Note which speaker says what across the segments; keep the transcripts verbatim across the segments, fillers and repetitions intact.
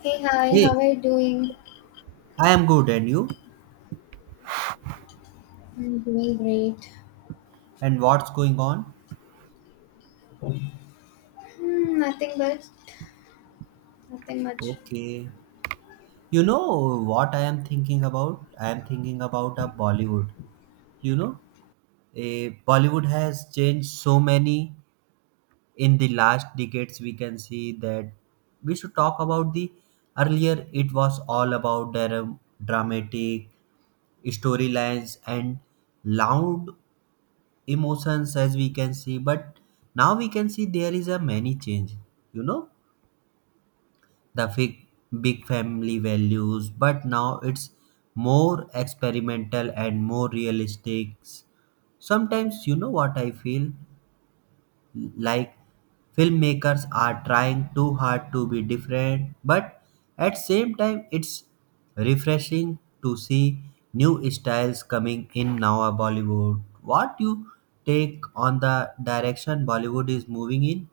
Speaker 1: Hey, hi,
Speaker 2: Hey,
Speaker 1: how are you doing?
Speaker 2: I am good, and you?
Speaker 1: I'm doing great.
Speaker 2: And what's going on?
Speaker 1: Hmm, nothing but nothing much.
Speaker 2: Okay. You know what I am thinking about? I am thinking about a Bollywood. You know, a Bollywood has changed so many in the last decades. We can see that we should talk about the earlier. It was all about dra- dramatic storylines and loud emotions, as we can see. But now we can see there is a many change. You know the big, big family values, but now it's more experimental and more realistic. Sometimes, you know what I feel like filmmakers are trying too hard to be different, but at same time, it's refreshing to see new styles coming in now. uh, Bollywood, what you take on the direction Bollywood is moving in?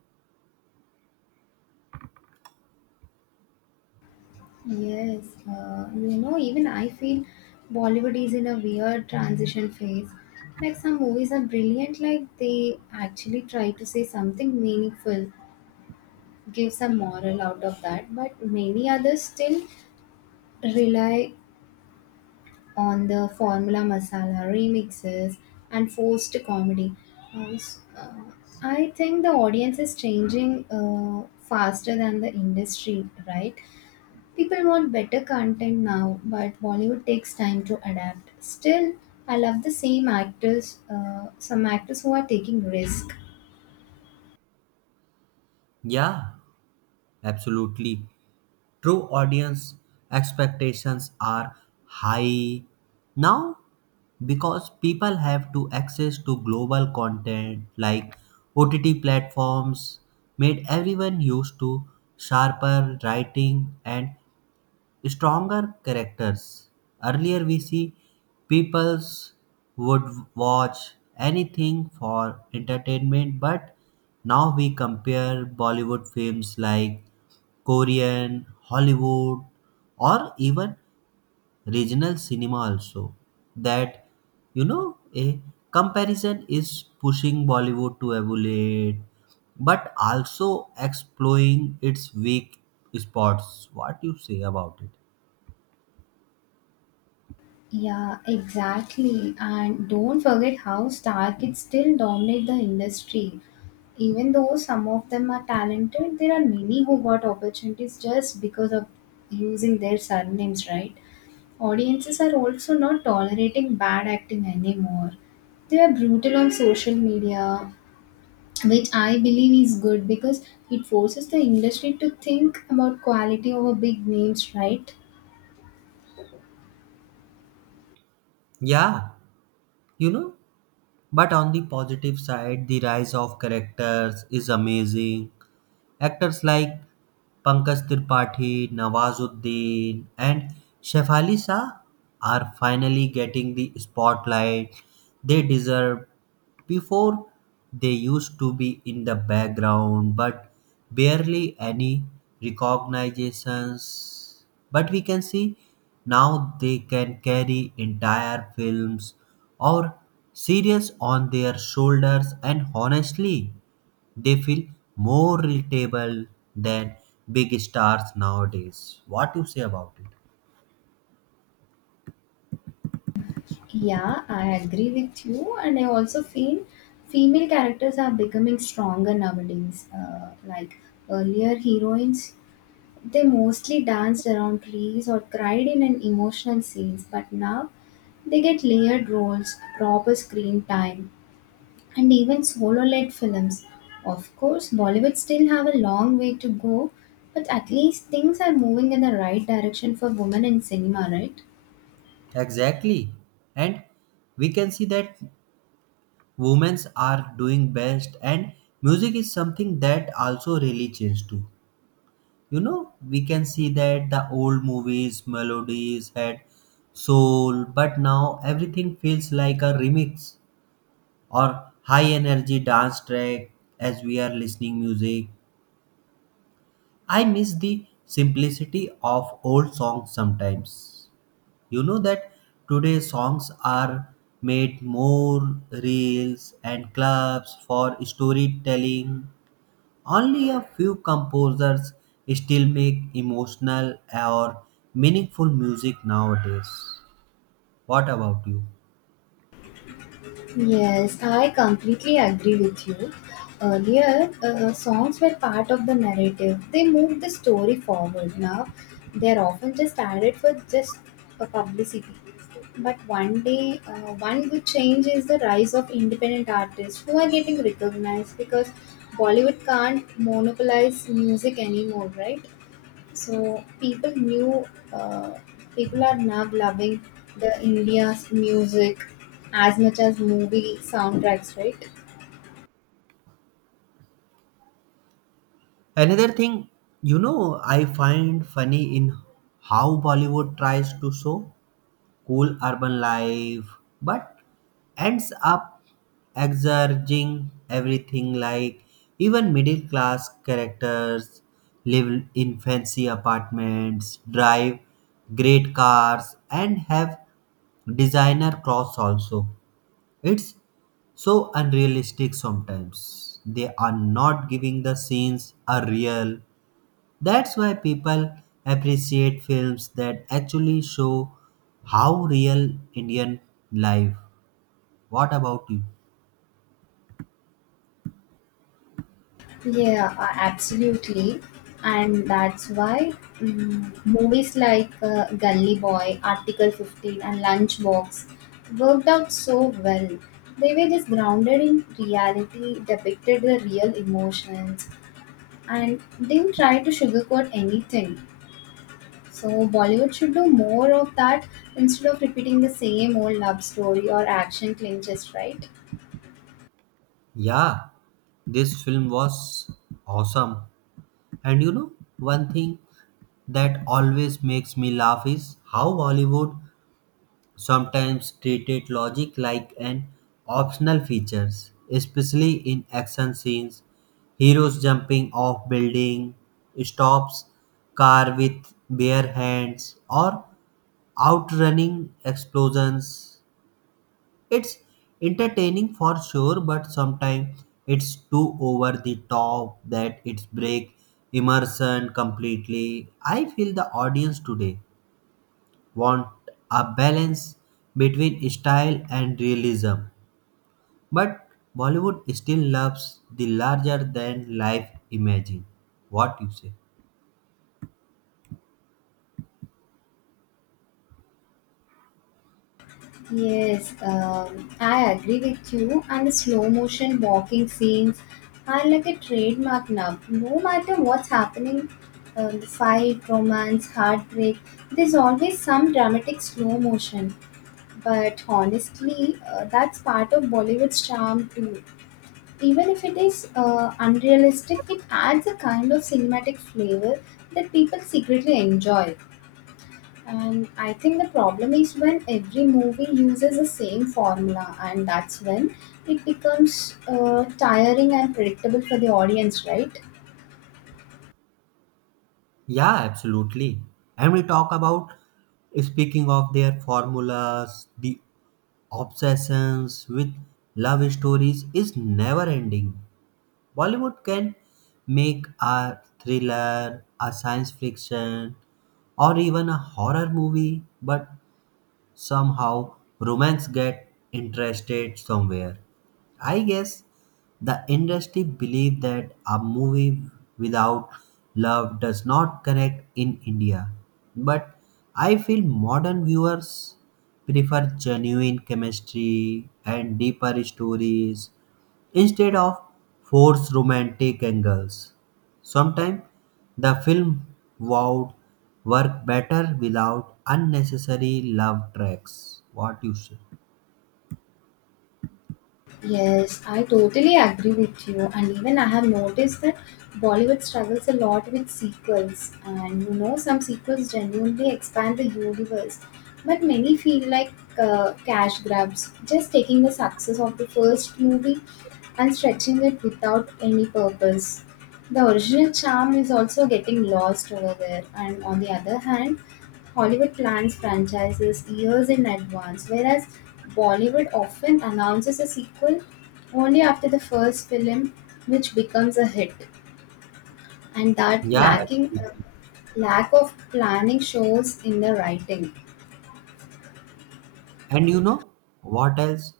Speaker 1: Yes, uh, you know, even I feel Bollywood is in a weird transition phase. Like some movies are brilliant, like they actually try to say something meaningful, give some moral out of that, but many others still rely on the Formula Masala remixes and forced comedy. Uh, s- uh, I think the audience is changing uh, faster than the industry, right? People want better content now, but Bollywood takes time to adapt. Still, I love the same actors, uh, some actors who are taking risk.
Speaker 2: Yeah, absolutely. True audience expectations are high now because people have to access to global content like O T T platforms made everyone used to sharper writing and stronger characters. Earlier, we see peoples would watch anything for entertainment, but now we compare Bollywood films like Korean, Hollywood, or even regional cinema also. That, you know, a comparison is pushing Bollywood to evaluate, but also exploring its weak spots. What you say about it?
Speaker 1: Yeah, exactly. And don't forget how star kids still dominate the industry. Even though some of them are talented, there are many who got opportunities just because of using their surnames, right? Audiences are also not tolerating bad acting anymore. They are brutal on social media, which I believe is good because it forces the industry to think about quality over big names, right?
Speaker 2: Yeah, you know, but on the positive side, the rise of characters is amazing. Actors like Pankaj Tripathi, Nawazuddin, and Shefali Shah are finally getting the spotlight they deserve. Before, they used to be in the background, but barely any recognitions. But we can see now they can carry entire films or series on their shoulders, and honestly, they feel more relatable than big stars nowadays. What you say about it?
Speaker 1: Yeah, I agree with you, and I also feel female characters are becoming stronger nowadays. Uh, like earlier, heroines they mostly danced around trees or cried in an emotional scenes, but now they get layered roles, proper screen time, and even solo-led films. Of course, Bollywood still have a long way to go, but at least things are moving in the right direction for women in cinema, right?
Speaker 2: Exactly. And we can see that women's are doing best and music is something that also really changed too. You know, we can see that the old movies, melodies had soul, but now everything feels like a remix or high energy dance track as we are listening music. I miss the simplicity of old songs sometimes. You know that today's songs are made more reels and clubs for storytelling. Only a few composers still make emotional or meaningful music nowadays. What about you?
Speaker 1: Yes, I completely agree with you. Earlier, uh, songs were part of the narrative. They moved the story forward. Now, they're often just added for just a publicity. But one day, uh, one good change is the rise of independent artists who are getting recognized because Bollywood can't monopolize music anymore, right? So people knew, uh, people are now loving the India's music as much as movie soundtracks, right?
Speaker 2: Another thing, you know, I find funny in how Bollywood tries to show cool urban life, but ends up exerging everything like even middle class characters live in fancy apartments, drive great cars, and have designer clothes also. It's so unrealistic sometimes. They are not giving the scenes a real, that's why people appreciate films that actually show how real Indian life. What about you?
Speaker 1: Yeah, uh, absolutely. And that's why mm, movies like uh, Gully Boy, Article fifteen, and Lunchbox worked out so well. They were just grounded in reality, depicted the real emotions, and didn't try to sugarcoat anything. So Bollywood should do more of that instead of repeating the same old love story or action clinches, right?
Speaker 2: Yeah, this film was awesome. And you know, one thing that always makes me laugh is how Bollywood sometimes treated logic like an optional features, especially in action scenes. Heroes jumping off building, stops car with bare hands, or outrunning explosions. It's entertaining for sure, but sometimes it's too over the top that it's break immersion completely. I feel the audience today want a balance between style and realism, but Bollywood still loves the larger than life imaging. What you say?
Speaker 1: Yes, um, I agree with you. And the slow motion walking scenes are like a trademark now. No matter what's happening, um, the fight, romance, heartbreak, there's always some dramatic slow motion. But honestly, uh, that's part of Bollywood's charm too. Even if it is uh, unrealistic, it adds a kind of cinematic flavor that people secretly enjoy. And I think the problem is when every movie uses the same formula, and that's when it becomes uh, tiring and predictable for the audience, right?
Speaker 2: Yeah, absolutely. And we talk about speaking of their formulas, the obsessions with love stories is never ending. Bollywood can make a thriller, a science fiction, or even a horror movie, but somehow romance get interested somewhere. I guess the industry believed that a movie without love does not connect in India. But I feel modern viewers prefer genuine chemistry and deeper stories instead of forced romantic angles. Sometimes the film wowed work better without unnecessary love tracks. What you say?
Speaker 1: Yes, I totally agree with you. And even I have noticed that Bollywood struggles a lot with sequels. And you know, some sequels genuinely expand the universe, but many feel like uh, cash grabs, just taking the success of the first movie and stretching it without any purpose. The original charm is also getting lost over there. And on the other hand, Hollywood plans franchises years in advance, whereas Bollywood often announces a sequel only after the first film, which becomes a hit. And that
Speaker 2: Yeah,
Speaker 1: lacking
Speaker 2: absolutely.
Speaker 1: Lack of planning shows in the writing.
Speaker 2: And you know what else?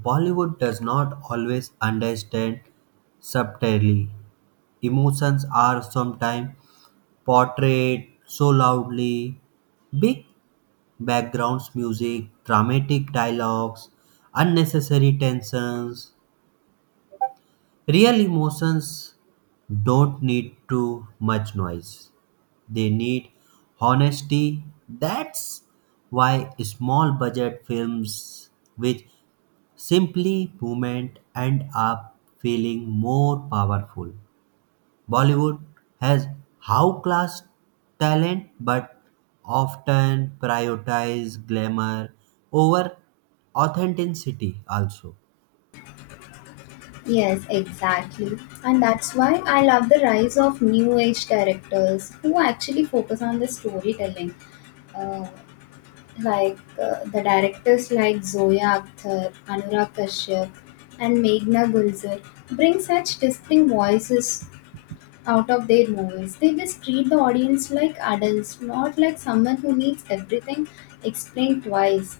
Speaker 2: Bollywood does not always understand subtly. Emotions are sometimes portrayed so loudly. Big backgrounds music, dramatic dialogues, unnecessary tensions. Real emotions don't need too much noise. They need honesty. That's why small budget films with simply movement end up feeling more powerful. Bollywood has how class talent but often prioritize glamour over authenticity also.
Speaker 1: Yes, exactly. And that's why I love the rise of new age directors who actually focus on the storytelling. Uh, like uh, the directors like Zoya Akhtar, Anurag Kashyap, and Meghna Gulzar bring such distinct voices out of their movies. They just treat the audience like adults, not like someone who needs everything explained twice.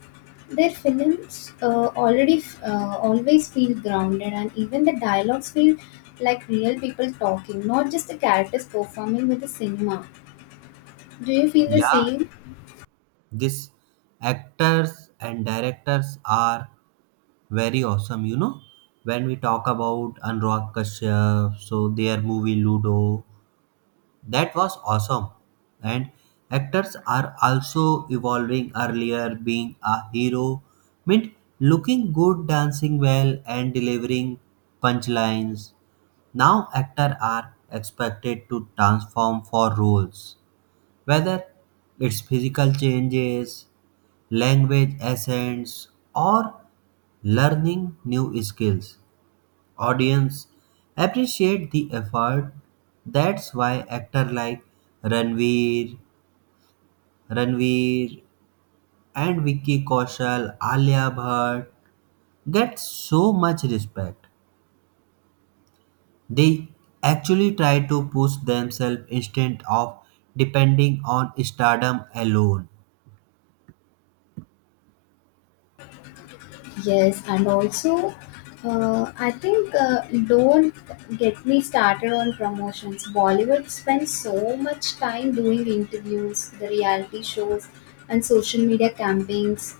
Speaker 1: Their films uh, already f- uh, always feel grounded, and even the dialogues feel like real people talking, not just the characters performing with the cinema. Do you feel the
Speaker 2: Yeah,
Speaker 1: same?
Speaker 2: these actors and directors are very awesome, you know. When we talk about Anurag Kashyap, so their movie Ludo, that was awesome. And actors are also evolving earlier, being a hero meant looking good, dancing well, and delivering punchlines. Now actors are expected to transform for roles, whether it's physical changes, language essence, or learning new skills. Audience appreciate the effort. That's why actors like Ranveer, Ranveer, and Vicky Kaushal, Alia Bhatt get so much respect. They actually try to push themselves instead of depending on stardom alone.
Speaker 1: Yes, and also, uh, I think uh, don't get me started on promotions. Bollywood spends so much time doing interviews, the reality shows, and social media campaigns,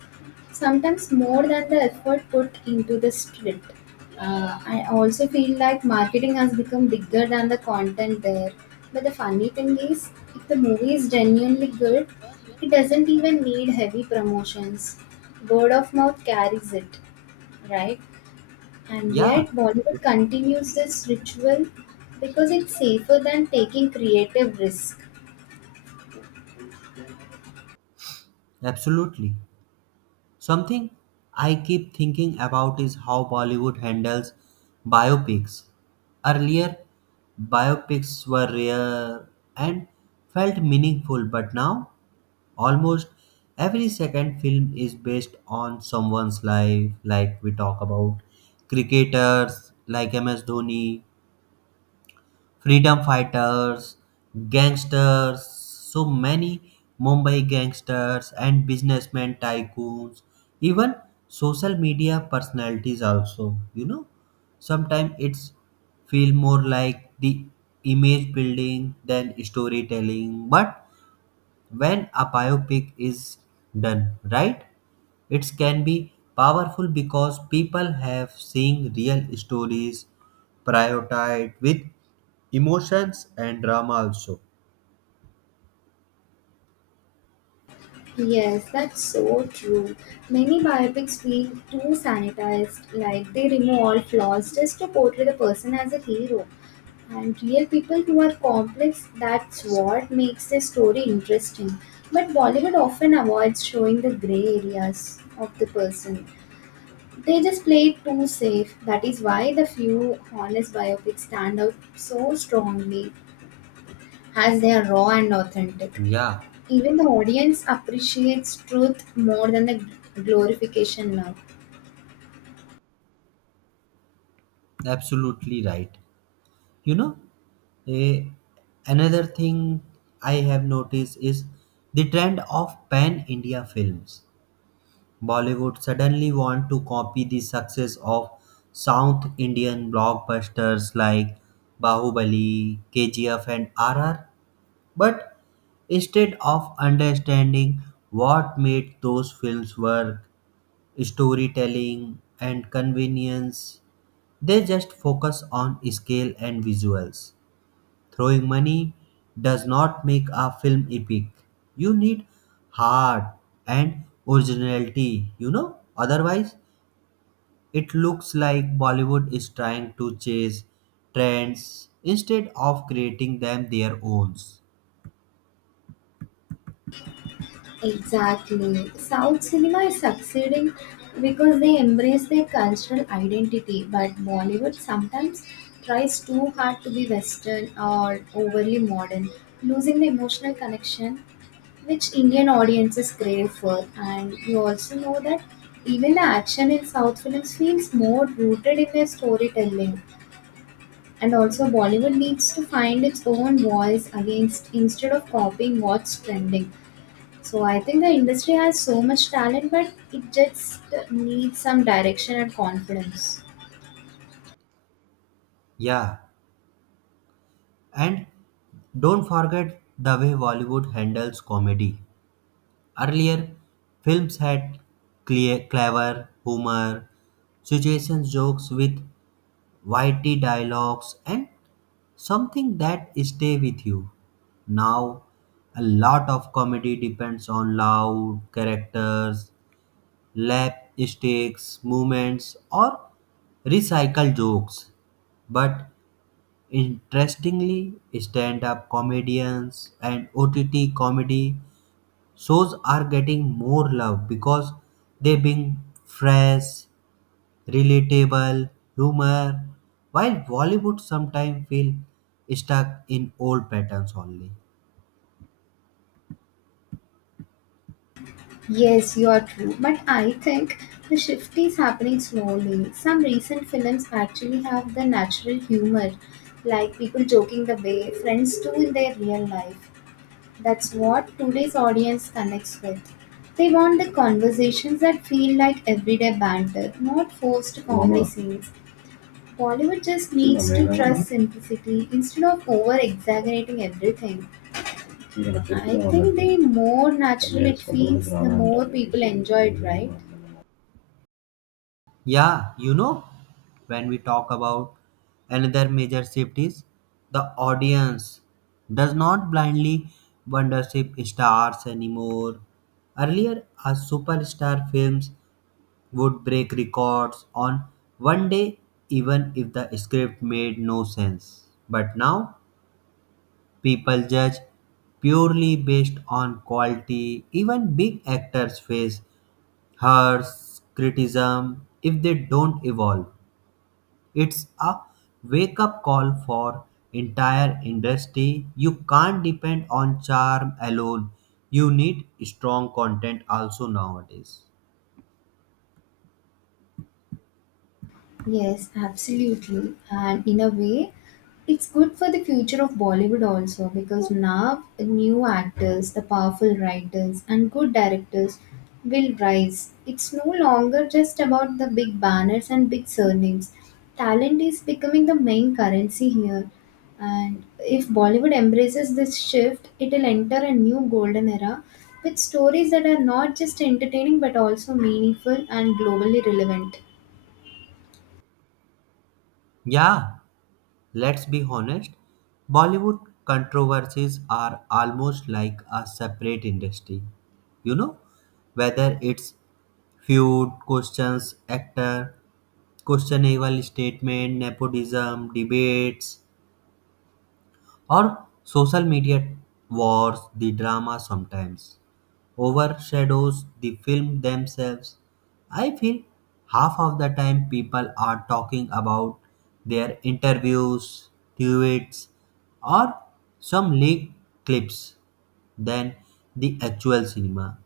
Speaker 1: sometimes more than the effort put into the script. Uh, I also feel like marketing has become bigger than the content there. But the funny thing is, if the movie is genuinely good, it doesn't even need heavy promotions. Word of mouth carries it, right? And
Speaker 2: Yeah,
Speaker 1: yet, Bollywood continues this ritual because it's safer than taking creative risk.
Speaker 2: absolutely. Something I keep thinking about is how Bollywood handles biopics. Earlier, biopics were rare and felt meaningful, but now almost every second film is based on someone's life, like we talk about cricketers like M S Dhoni, freedom fighters, gangsters, so many Mumbai gangsters and businessmen tycoons, even social media personalities also, you know. Sometimes it's feel more like the image building than storytelling, but when a biopic is done right, it can be powerful because people have seen real stories prioritized with emotions and drama also.
Speaker 1: Yes, that's so true. Many biopics feel too sanitized, like they remove all flaws just to portray the person as a hero. And real people who are complex, that's what makes the story interesting. But Bollywood often avoids showing the grey areas of the person. They just play it too safe. That is why the few honest biopics stand out so strongly as they are raw and authentic.
Speaker 2: Yeah,
Speaker 1: Even the audience appreciates truth more than the glorification now.
Speaker 2: absolutely right. You know, a another thing I have noticed is the trend of pan India films. Bollywood suddenly want to copy the success of South Indian blockbusters like Bahubali, K G F, and R R, but instead of understanding what made those films work, storytelling, and convenience, they just focus on scale and visuals. Throwing money does not make a film epic. You need heart and originality, you know? Otherwise, it looks like Bollywood is trying to chase trends instead of creating them their own.
Speaker 1: Exactly. South cinema is succeeding because they embrace their cultural identity, but Bollywood sometimes tries too hard to be Western or overly modern, losing the emotional connection which Indian audiences crave for. And you also know that even the action in South films feels more rooted in their storytelling. And also Bollywood needs to find its own voice against instead of copying what's trending. So I think the industry has so much talent, but it just needs some direction and confidence.
Speaker 2: Yeah, and don't forget the way Bollywood handles comedy. Earlier, films had clear, clever humor, situation jokes with witty dialogues, and something that stay with you. Now, a lot of comedy depends on loud characters, lap stakes, movements, or recycle jokes. But interestingly, stand-up comedians and O T T comedy shows are getting more love because they bring fresh, relatable humor, while Bollywood sometimes feel stuck in old patterns only.
Speaker 1: Yes, you are true. But I think the shift is happening slowly. Some recent films actually have the natural humor, like people joking the way friends do in their real life. That's what today's audience connects with. They want the conversations that feel like everyday banter, not forced comedy scenes. Bollywood just needs to trust simplicity instead of over exaggerating everything. I think the more natural it feels, the more people enjoy it, right?
Speaker 2: Yeah, you know, when we talk about another major shift is the audience does not blindly worship stars anymore. Earlier, a superstar films would break records on one day, even if the script made no sense. But now, people judge purely based on quality. Even big actors face harsh criticism if they don't evolve. It's a wake up call for entire industry. You can't depend on charm alone. You need strong content also nowadays.
Speaker 1: Yes, absolutely. And in a way, it's good for the future of Bollywood also because now new actors, the powerful writers, and good directors will rise. It's no longer just about the big banners and big surnames. Talent is becoming the main currency here. And if Bollywood embraces this shift, it'll enter a new golden era with stories that are not just entertaining but also meaningful and globally relevant.
Speaker 2: Yeah, let's be honest, Bollywood controversies are almost like a separate industry. You know, whether it's feud, questions, actor, questionable statement, nepotism, debates. Or social media wars, the drama sometimes overshadows the film themselves. I feel half of the time people are talking about their interviews, tweets, or some leaked clips than the actual cinema.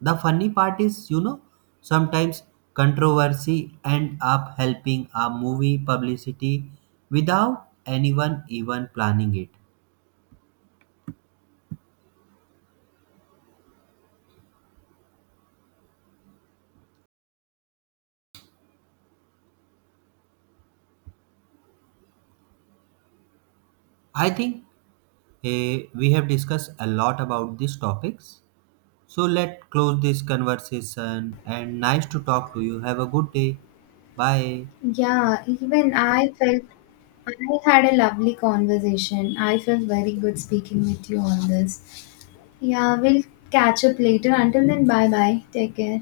Speaker 2: The funny part is, you know, sometimes controversy end up helping a movie publicity without anyone even planning it. I think eh, we have discussed a lot about these topics. So let us close this conversation and nice to talk to you. Have a good day. Bye.
Speaker 1: Yeah, even I felt I had a lovely conversation. I felt very good speaking with you on this. Yeah, we'll catch up later. Until then, bye bye. Take care.